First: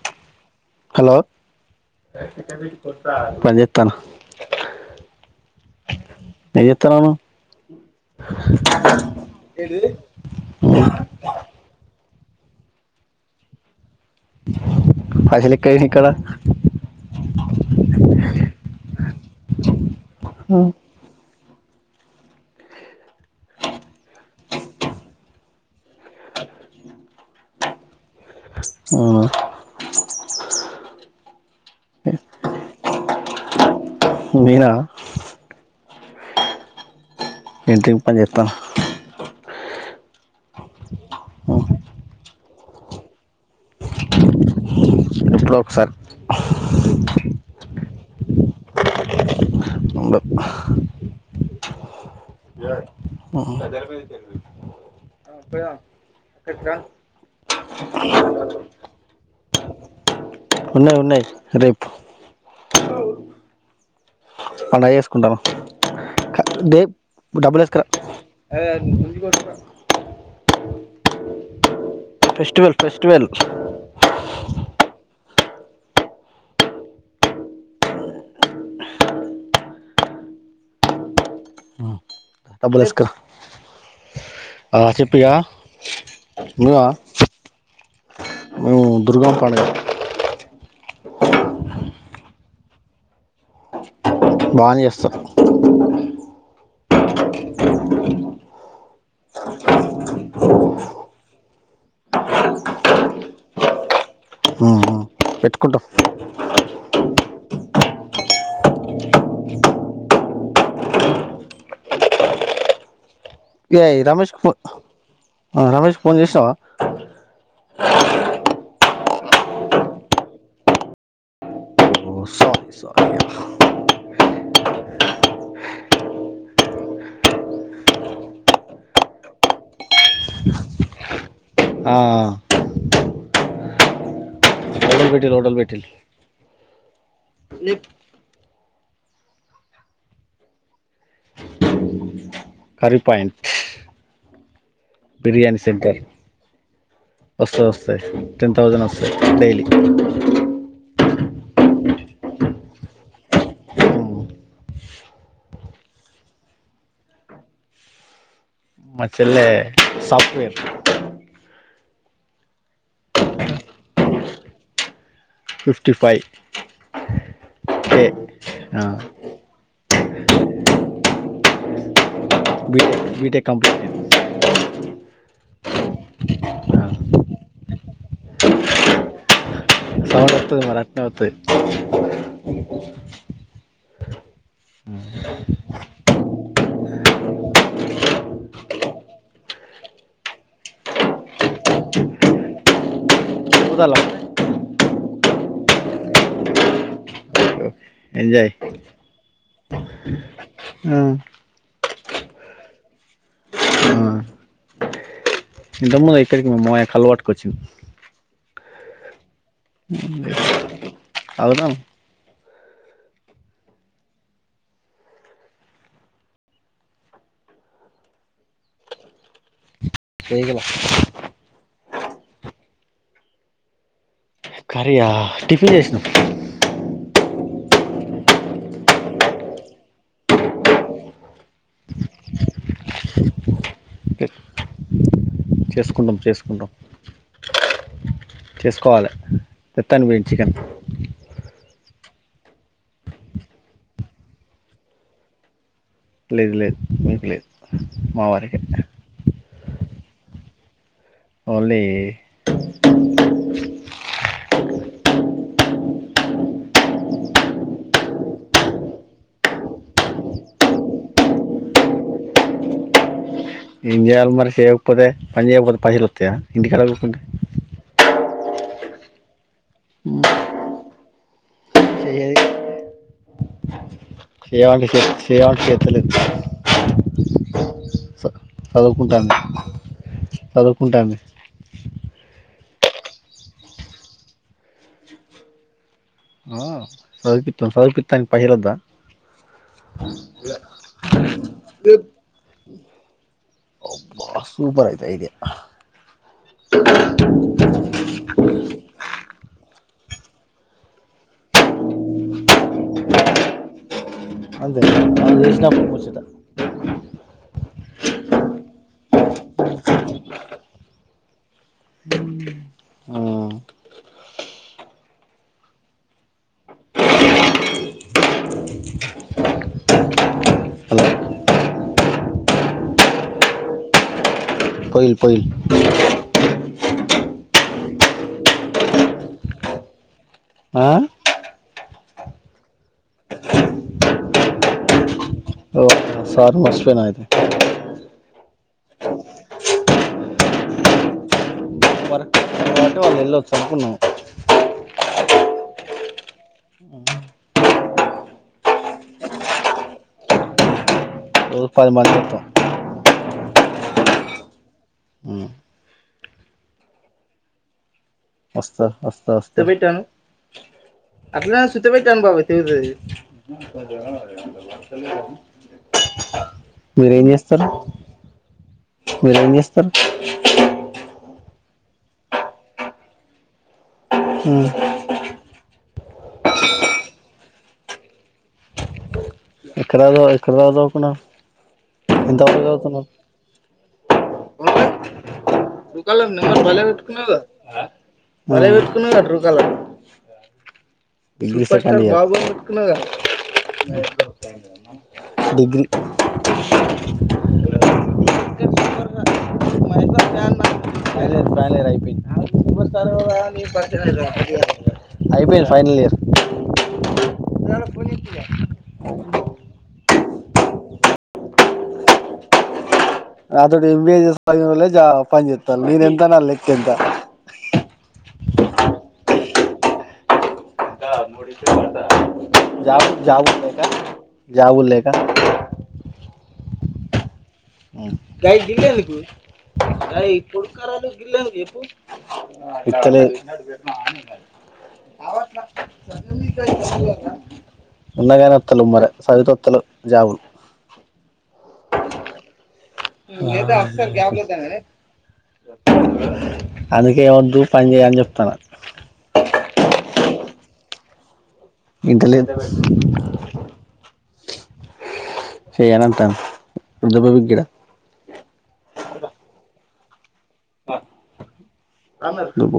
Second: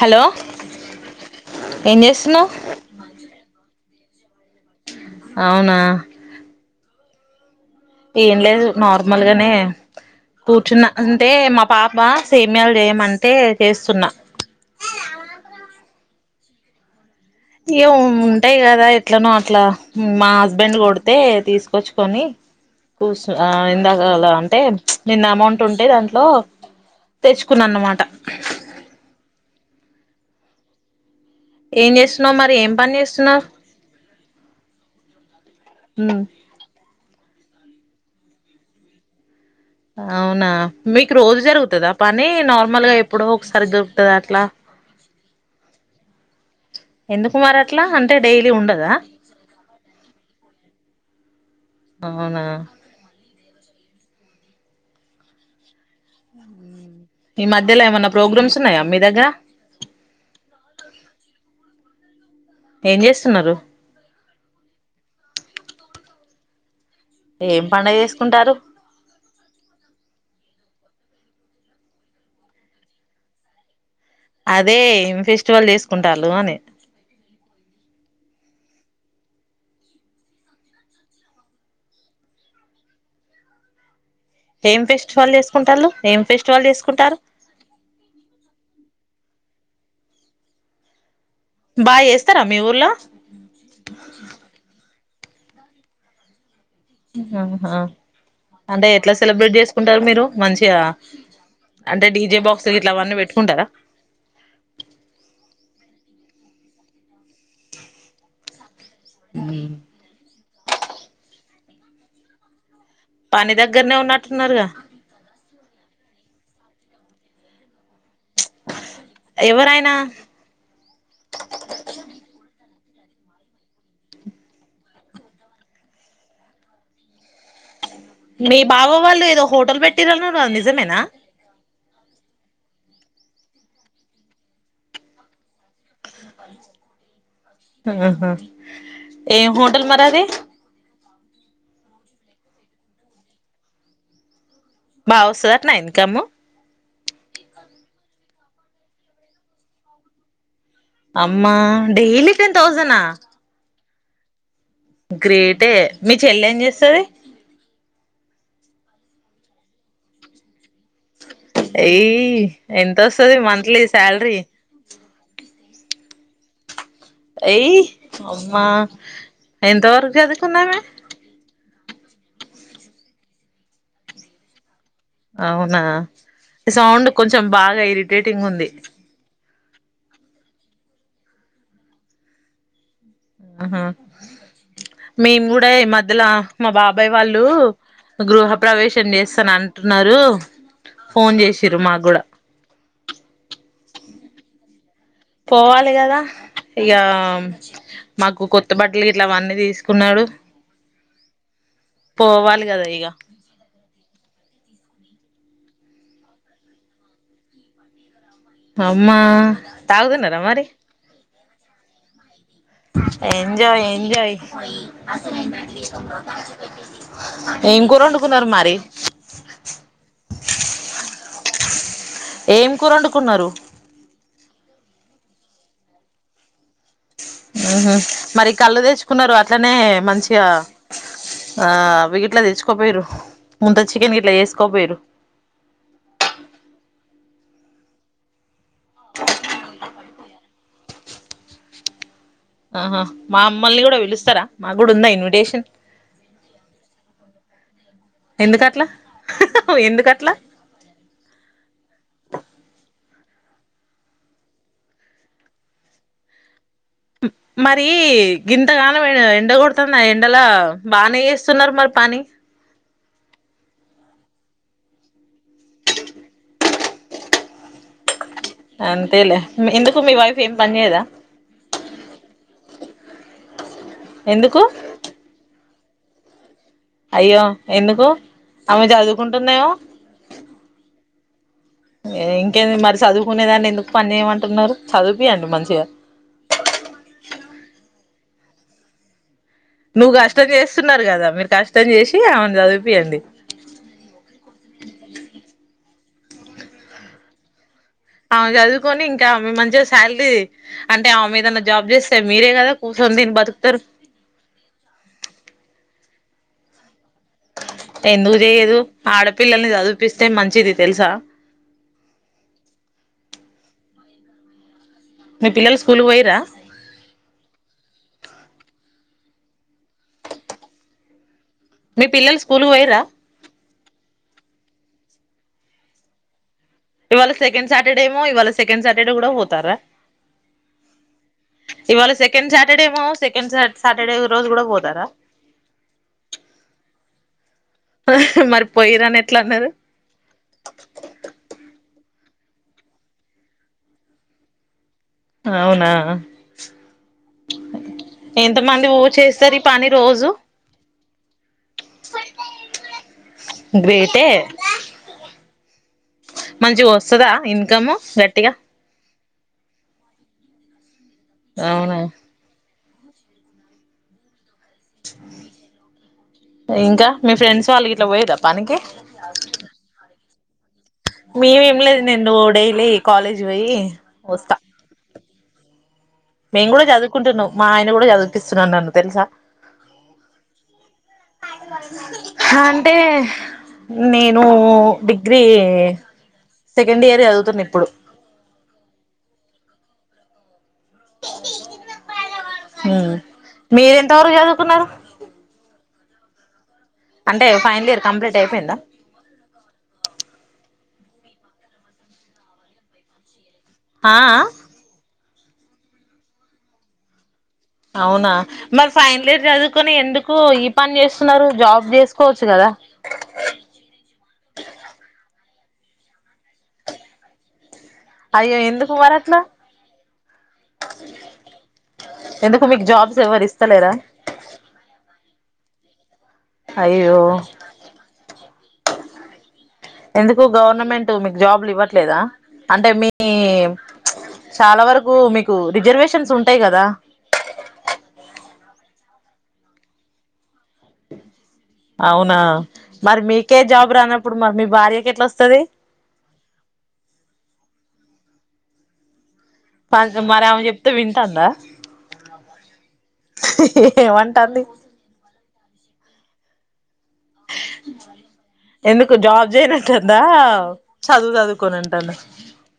hello hello ఏం చేస్తున్నావ్ పని క్కన అవునా ఏం చేతన్నావ్ నువ్వూ ఏం లేదు నార్మల్గానే నువ్వు కూర్చున్న అంటే మా పాప సేమ్యాలు చేయమంటే చేస్తున్నా పైసలు ఎక్కడాయి నీక్కడ ఇగ ఉంటాయి కదా ఎట్లనో అట్లా మా హస్బెండ్ కొడితే తీసుకు చ్చుకొని కూసు ఇందాకాల అంటే నిన్న అమౌంట్ ఉంటే దా లో తెచ్చుకున్నా అన్నమాట అవును ఏం చేస్తున్నావ్ మరి ఏం పని చేస్తున్నావ్ నేనా ఉమ్ ఇంటింటింగ్ పనీ జేతన్నా అవునా మీకు రోజు జరుగుతుందా పని నార్మల్ గా ఎప్పుడో ఒకసారి దొరుకుతుందా అట్లా ఎప్పుడో ఒకసారి ఎందుకు మరి అట్లా అంటే డైలీ ఉండదా [unintelligible] అవునా ఆహా ఈ మధ్యల ఏమైన్నా ప్రోగ్రామ్స్ ఉన్నాయా మీ దగ్గర ఉన్నాయి ఉన్నాయి రేపు ఏం చేస్తున్నారు పంండగ చేసుకుంటానుే క్ లేద్ డబ్బులు ఏం వేసుకురా పండగ చేసుకుంటారు ఫెస్టివల్ ఫెస్టివల్ అదే ఏం ఫెస్టివల్ చేసుకుంటాళ్ళు అని డబ్బులు ఎసకరా ఏం ఫెస్టివాల్ చేసుకుంటాళ్ళు ఏం ఫెస్టివాల్ నువ్వా చేసుకుంటారు దుర్గామ్మ పండగా బాగేస్తారా మీ ఊర్లో బాగేస్తరు ఆహా అంటే ఎట్లా సెలబ్రేట్ జేసుకుంటారు మీరు మంచిగా అంటే డీజే బాక్స్ ఇట్లావన్నీ పెట్టుకుంటారా ఊహు పెట్టుకుంటాం ఉ పని దగ్గరనే ఏయ్ రమేష్ కు ఫొ ఉన్నట్టున్నారుగా రమేష్ కి ఫోన్ జేషావా ఎవరాయన ఓ సారీ సారీ మీ బావ వాళ్ళు ఏదో హోటల్ పెట్టిర్రన్నావ్ నిజమేనా ఆఆ [unintelligible] ఆహ ఏమ్ హటల్ మరి అది కరీ పాయింట్ బాగొస్తద అట్ల ఇన్ కము వొస్తదొస్తది టెన్ థౌసండ్ వస్తది డైలీ అమ్మా డైలీ టెన్ తౌజనా గ్రేటే మీ చెల్లేమ్ జేస్తది మా చెల్లె సాప్ట్ వేర్ ఎయ్ ఎంతొస్తుది మంత్లీ సాలరీ ఫిఫ్టీ ఫై ఎయ్ అమ్మా ఎంతవరకు జదుకుందామే బి బీటెక్ కంప్లీటెడ్ అవునా ఔ సౌండ్ కొంచెం బాగా ఇరిటేటింగుంది సౌండొత్తది మర అట్నే వత్తది ఆహ మేము గూడ ఈ మధ్యల మా బా బాబొయ్ వాళ్ళూ గృహ ప్రవేశం జేస్తనంటన్నారు ఫోన్ జేషిర్రు మా గూడా పోదళ్ల పోవాలె గదా ఇగ మాకు ఎంజాయ్ కొత్త బట్టలు గిట్లా అవన్నీ తీస్ కున్నాడు ఉ పోవాలి గదా ఇగ ఆ ఇంతక ముందు ఇక్కడికి మా మామయ్య కళ్ళు పట్టుకొచ్చిండు అమ్మా తాగుతున్నారా మరి తాగుదాం ఎంజాయ్ ఎంజాయ్ ఏం కూరొండుకున్నారు మరి పేగల ఏం కూరొండుకున్నారు కరీయా టిఫిన్ జేసినం ఊహు మరి కళ్ళు దెచ్చుకున్నరు అట్లనే మంచిగా ఆ అవి గిట్ల తెచ్చుకోపోయిరు ముంత చికెన్ గిట్ల ఏసుకోపోయిరు చేసుకుంటం చేసుకుంటం చేసుకోవాలె తెత్తను బొయ్ చికెన్ ఆహా మా మ్మల్ని గూడా పిలుస్తరా మా గుడా ఉందా ఇన్విటేషన్ లేద్ లేద్ మీకు లేదు మా వారికే ఎందుకట్ల ఎందుకట్ల ఓండ్లీ మరీ గింతగానం ఎండ గొడతాంది ఆ ఎండలో బానే ఏస్తున్నరు మరి పని [inaudible] ఎంజేయాలి మరి చేయకపోతే పని చేయకపోతే పైసలొస్తయా ఇంటికాడ కూకుంటే అంతేలే ఎందుకు మీ వైఫ్ ఏం పనిచేయదా చేయ్యది ఎందుకు చెయ్యమంటే చెప్పిన చెయ్యమంటే చెత్తలేదు అయ్యో ఎందుకు ఆమె చదువుకుంటాంది చదువుకుంటున్నాయో చదువుకుంటాంది ఇంకేంది మరి సదువుకునేదాన్ని ఎందుకు పని చేయమంటున్నరు చదువుపియండి మంచిగా ఆ సదుపిత్తం సదుపిత్తానికి పైసలొద్దా నువ్వు కష్టం చేస్తున్నారు కదా మీరు కష్టం చేసి ఆమెను చదుపియ్యండి బా సూపర్ అయితే ఇదే [inaudible] సాలరీ అంటే ఆమేదన్న జాబ్ చేస్తే మీరే కదా కూర్చొని తిని బతుకుతారు అదుగో ఆమె చేసినప్పుడు ముచ్చట ఎందుకు చేయ్యదు ఆడపిల్లల్ని చదివుపిస్తే మంచిది తెలుసా ఆ మీ పిల్లలు స్కూల్ పోయిరా హలో మీ పిల్లలు స్కూల్ పోయిరా పోయిరు పోయిరు ఇవాళ సెకండ్ సాటర్డే ఏమో ఇవాళ సెకండ్ సాటర్డే కూడా పోతారా ఆ ఇవాళ సెకండ్ సాటర్డేమో సెకండ్ సాటర్డే రోజు కూడా పోతారా సారి మర్చిపోయిన అయితే మరి పోయిరని ఎట్లా అన్నారు వరకు అంటే వాళ్ళు ఎల్లోచరికి వున్నం అవునా ఎంత మంది ఊ చేస్తారు ఈ పని రోజు రోజు పది మంది చేత్తం గ్రేటే [unintelligible] మంచిగా వస్తదా ఇన్కమ్ గట్టిగా వస్తాది వస్తా వస్త పెట్టు [unintelligible] అట్లానే సుట్టి అవునా పెట్టాను బాబాయ్ తెగుతది అ [unintelligible] ఇంకా మీరేం మీ చేస్తరు ఫ్రెండ్స్ వాళ్ళు ఇట్లా పోయిరా పనికి మీరు ఎం చేస్తారు మేమేం లేదు నేను డైలీ కాలేజీ పోయి వస్తా మేం కూడా చదువుకుంటున్నాం మా ఆయన కూడా చదివిపిస్తున్నాడు నన్ను తెలుసా ఎక్కడ ఎక్కడ్ దాక చదువుకున్నవ్ హ అంటే నేను డిగ్రీ ట్రూకాలర్ సెకండ్ ఇయర్ చదువుతున్నా ఇప్పుడు అదే పెట్టుకున్నారా ట్రూ కాలర్ లో మీరెంత వరకు చదువుకున్నారు గ్రీ [unintelligible] [unintelligible] అంటే ఫైనల్ ఇయర్ కంప్లీట్ అయిపోయిందా పలేరు పలేరు అయిపోయిందిర్ సాల మీ ప ఆ [inaudible] [unintelligible] అయిపోయింది ఫైనల్ ఇయర్ అవునా పరిచయం మరి ఫైనల్ ఇయర్ చదువుకొని ఎందుకు కు ఈ పని చేస్తున్నారు జాబ్ చేసుకోవచ్చు కదా నా తోటి ఎం బీ ఏ చేసి నోల్లే పని చెత్తరు నేను ఎంత నా లెక్క ఎంత అయ్యో ఎందుకు మరేట్లా మీకు జాబ్ జాబ్స్ ఎవరు జాబులు లేక ఇస్తలేరా జాబులు లేక అయ్యో గై గీడెందుకు గయ్ ఎందుకు పొడుకర్రలు గవర్నమెంట్ గిల్ల మీకు ఎందుకు జాబ్లు చెప్పు ఇవ్వట్లేదా అంటే మీ ఇత్తలేదు చాలా వరకు మీకు రిజర్వేషన్స్ ఉంటాయి గదా ఉన్నయ్ గాని వత్తలేవ్ మరి సదువుతే వత్తలేవు జాబులు అవునా మరి మీకే నువ్వైతే జాబ్ అస్సలు గ్యాప్ రానప్పుడు మరి గొట్టవు మీ గాని భార్యకి ఎట్లా వస్తది అందుకే వద్దు పని జేయ్ అని జెప్తున్నా మ మరి ఆమె చెప్తే వింటాందా ఇంటలేదు ఏమంటాంది చేయాలంటా ఎందుకు జాబ్ చేయనట్టుందా చదువు చదువుకోనంటుందా దుబ్బ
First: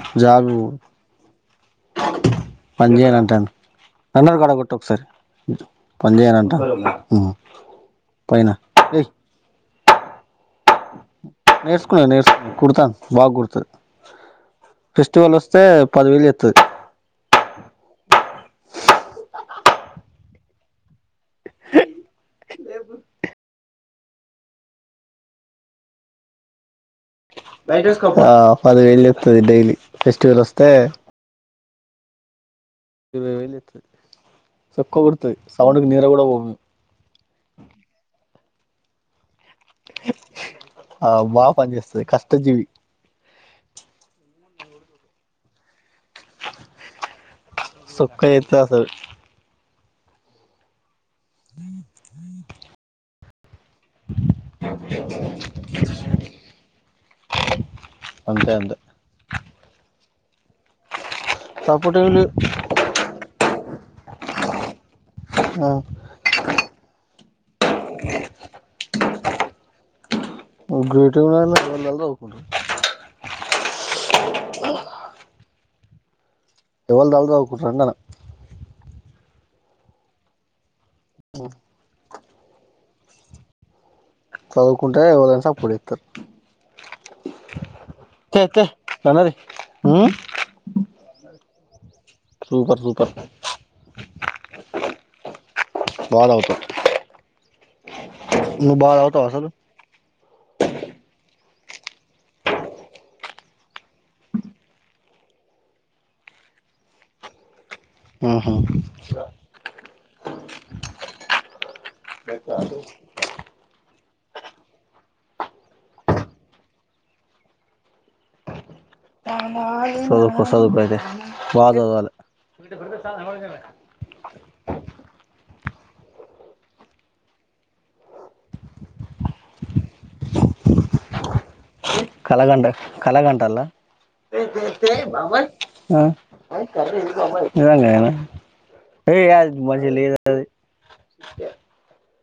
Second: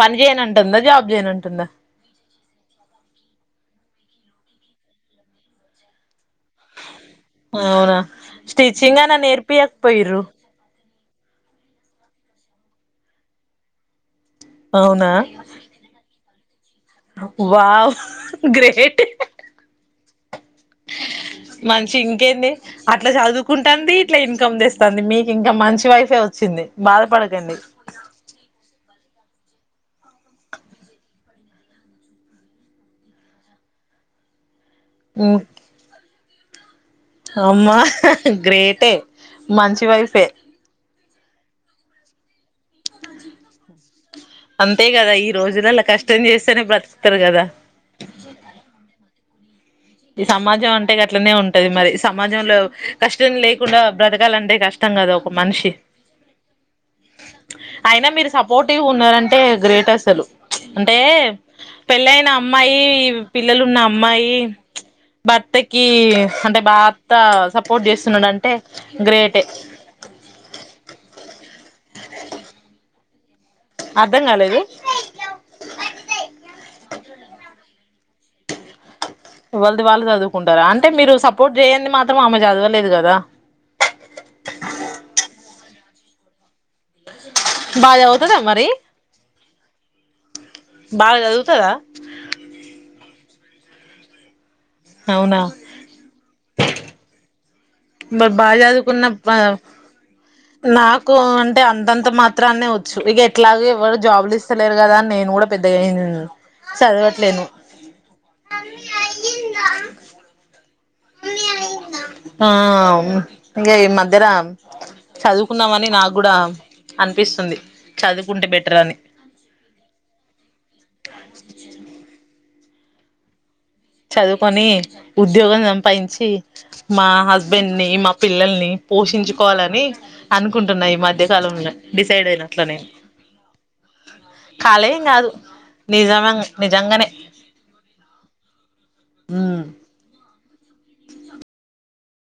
తను జేయనంటుందా జాబ్ జేయనంటుందా పనిజేయనంటంది తండర్ కాడ గొట్టు ఒక్కసారి పంజేయాలంట ఉమ్ అవునా పోయిన స్టిచ్చింగ్ ఏయ్ అనా నేర్పియకపోయిర్రు నేర్చుకునే నేర్చుకు కుడతాంది బాగ గుడతది అవునా ఫెస్టివల్ వస్తే పదివేలు జేత్తది వావ్ గ్రేటే మంచి ఇంకేంది అట్లా చదువుకుంటంది ఇట్లా ఇన్కమ్ దెస్తాంది మీకు ఇంకా మంచి వైఫే వచ్చింది బాధపడకండి ఆ పదివేలు జేత్తది డైలీ ఫెస్టివల్ వస్తే ఇరవై వేలు జేత్తది సొక్క కుడతది సౌండ్కి నిద్ర గూడా పోమ్ మేమ్ అమ్మా గ్రేటే మంచి వైఫే ఆ బాగా పని చేస్తది కష్టజీవి అంతే గదా ఈ రోజులల్లా కష్టం జేస్తేనే బ్రతుకుతరు గదా సొక్క చేత్తది అసలు ఈ సమాజం అంటే గట్లనే ఉంటది మరి సమాజంలో కష్టం లే కుండా బ్రతకాలంటే కష్టం గదా ఒక మనిషి అయినా మీరు అంతే అంతే సపోర్ట్వీ ఉన్నరంటే గ్రేట్ అసలు అంటే సపోర్ట్ ఏం పెళ్ళైన లేదు అమ్మాయి పిల్లలు ఉన్న అమ్మాయి ఆ భర్తకి అంటే భార్త సపోర్ట్ జేస్తున్నాడంటే గ్రేట్ టే ంట [unintelligible] ఫోన్లల్ల చదువుకుంటరు అర్ధం గాలేదు ఎవళ్ది దాల్ చదువు కుంటరు వెంటనే ఎవళ్ది వాళ్ళు చదువుకుంటారా అంటే మీరు సపోర్ట్ జేయండి మాత్రం ఆమె చదవలేదు గదా పుడేకత్ బాగా చదువుతదా తే తే మరి ఆనారీ ఉమ్ బాగ సదువుతదా సూపర్ సూపర్ అవునా బాగ సవుతవ్ మరి బాగా చదువుకున్న అసలు నాకు అ అంటే అంతంత మాత్రానే వచ్చు ఇగ ఎట్లాగు ఎవరు జాబులు ఇస్తలేరు గదా అని నేను గూడా పెద్దగాయే చదవట్లేను హు హూ ఆ ఈ మధ్యర చదువుకుందామని నాకు గూడా అనిపిస్తుంది చదువుకుంటే బెటర్ అని సదువుకో సదువుకో అయితే బాగ చదవాలే చదువుకొని ఉద్యోగం సంపాదించి మా హస్బెండ్ ని మా పిల్లల్ని పోషించుకోవాలని అనుకుంటున్నా ఈ మధ్య కాలంలో కళగంట కళగంటల్లా కాలేం కాదు ఆ నిజమ నిజంగానే నిజంగానేనా ఉమ్ [unintelligible] లేదది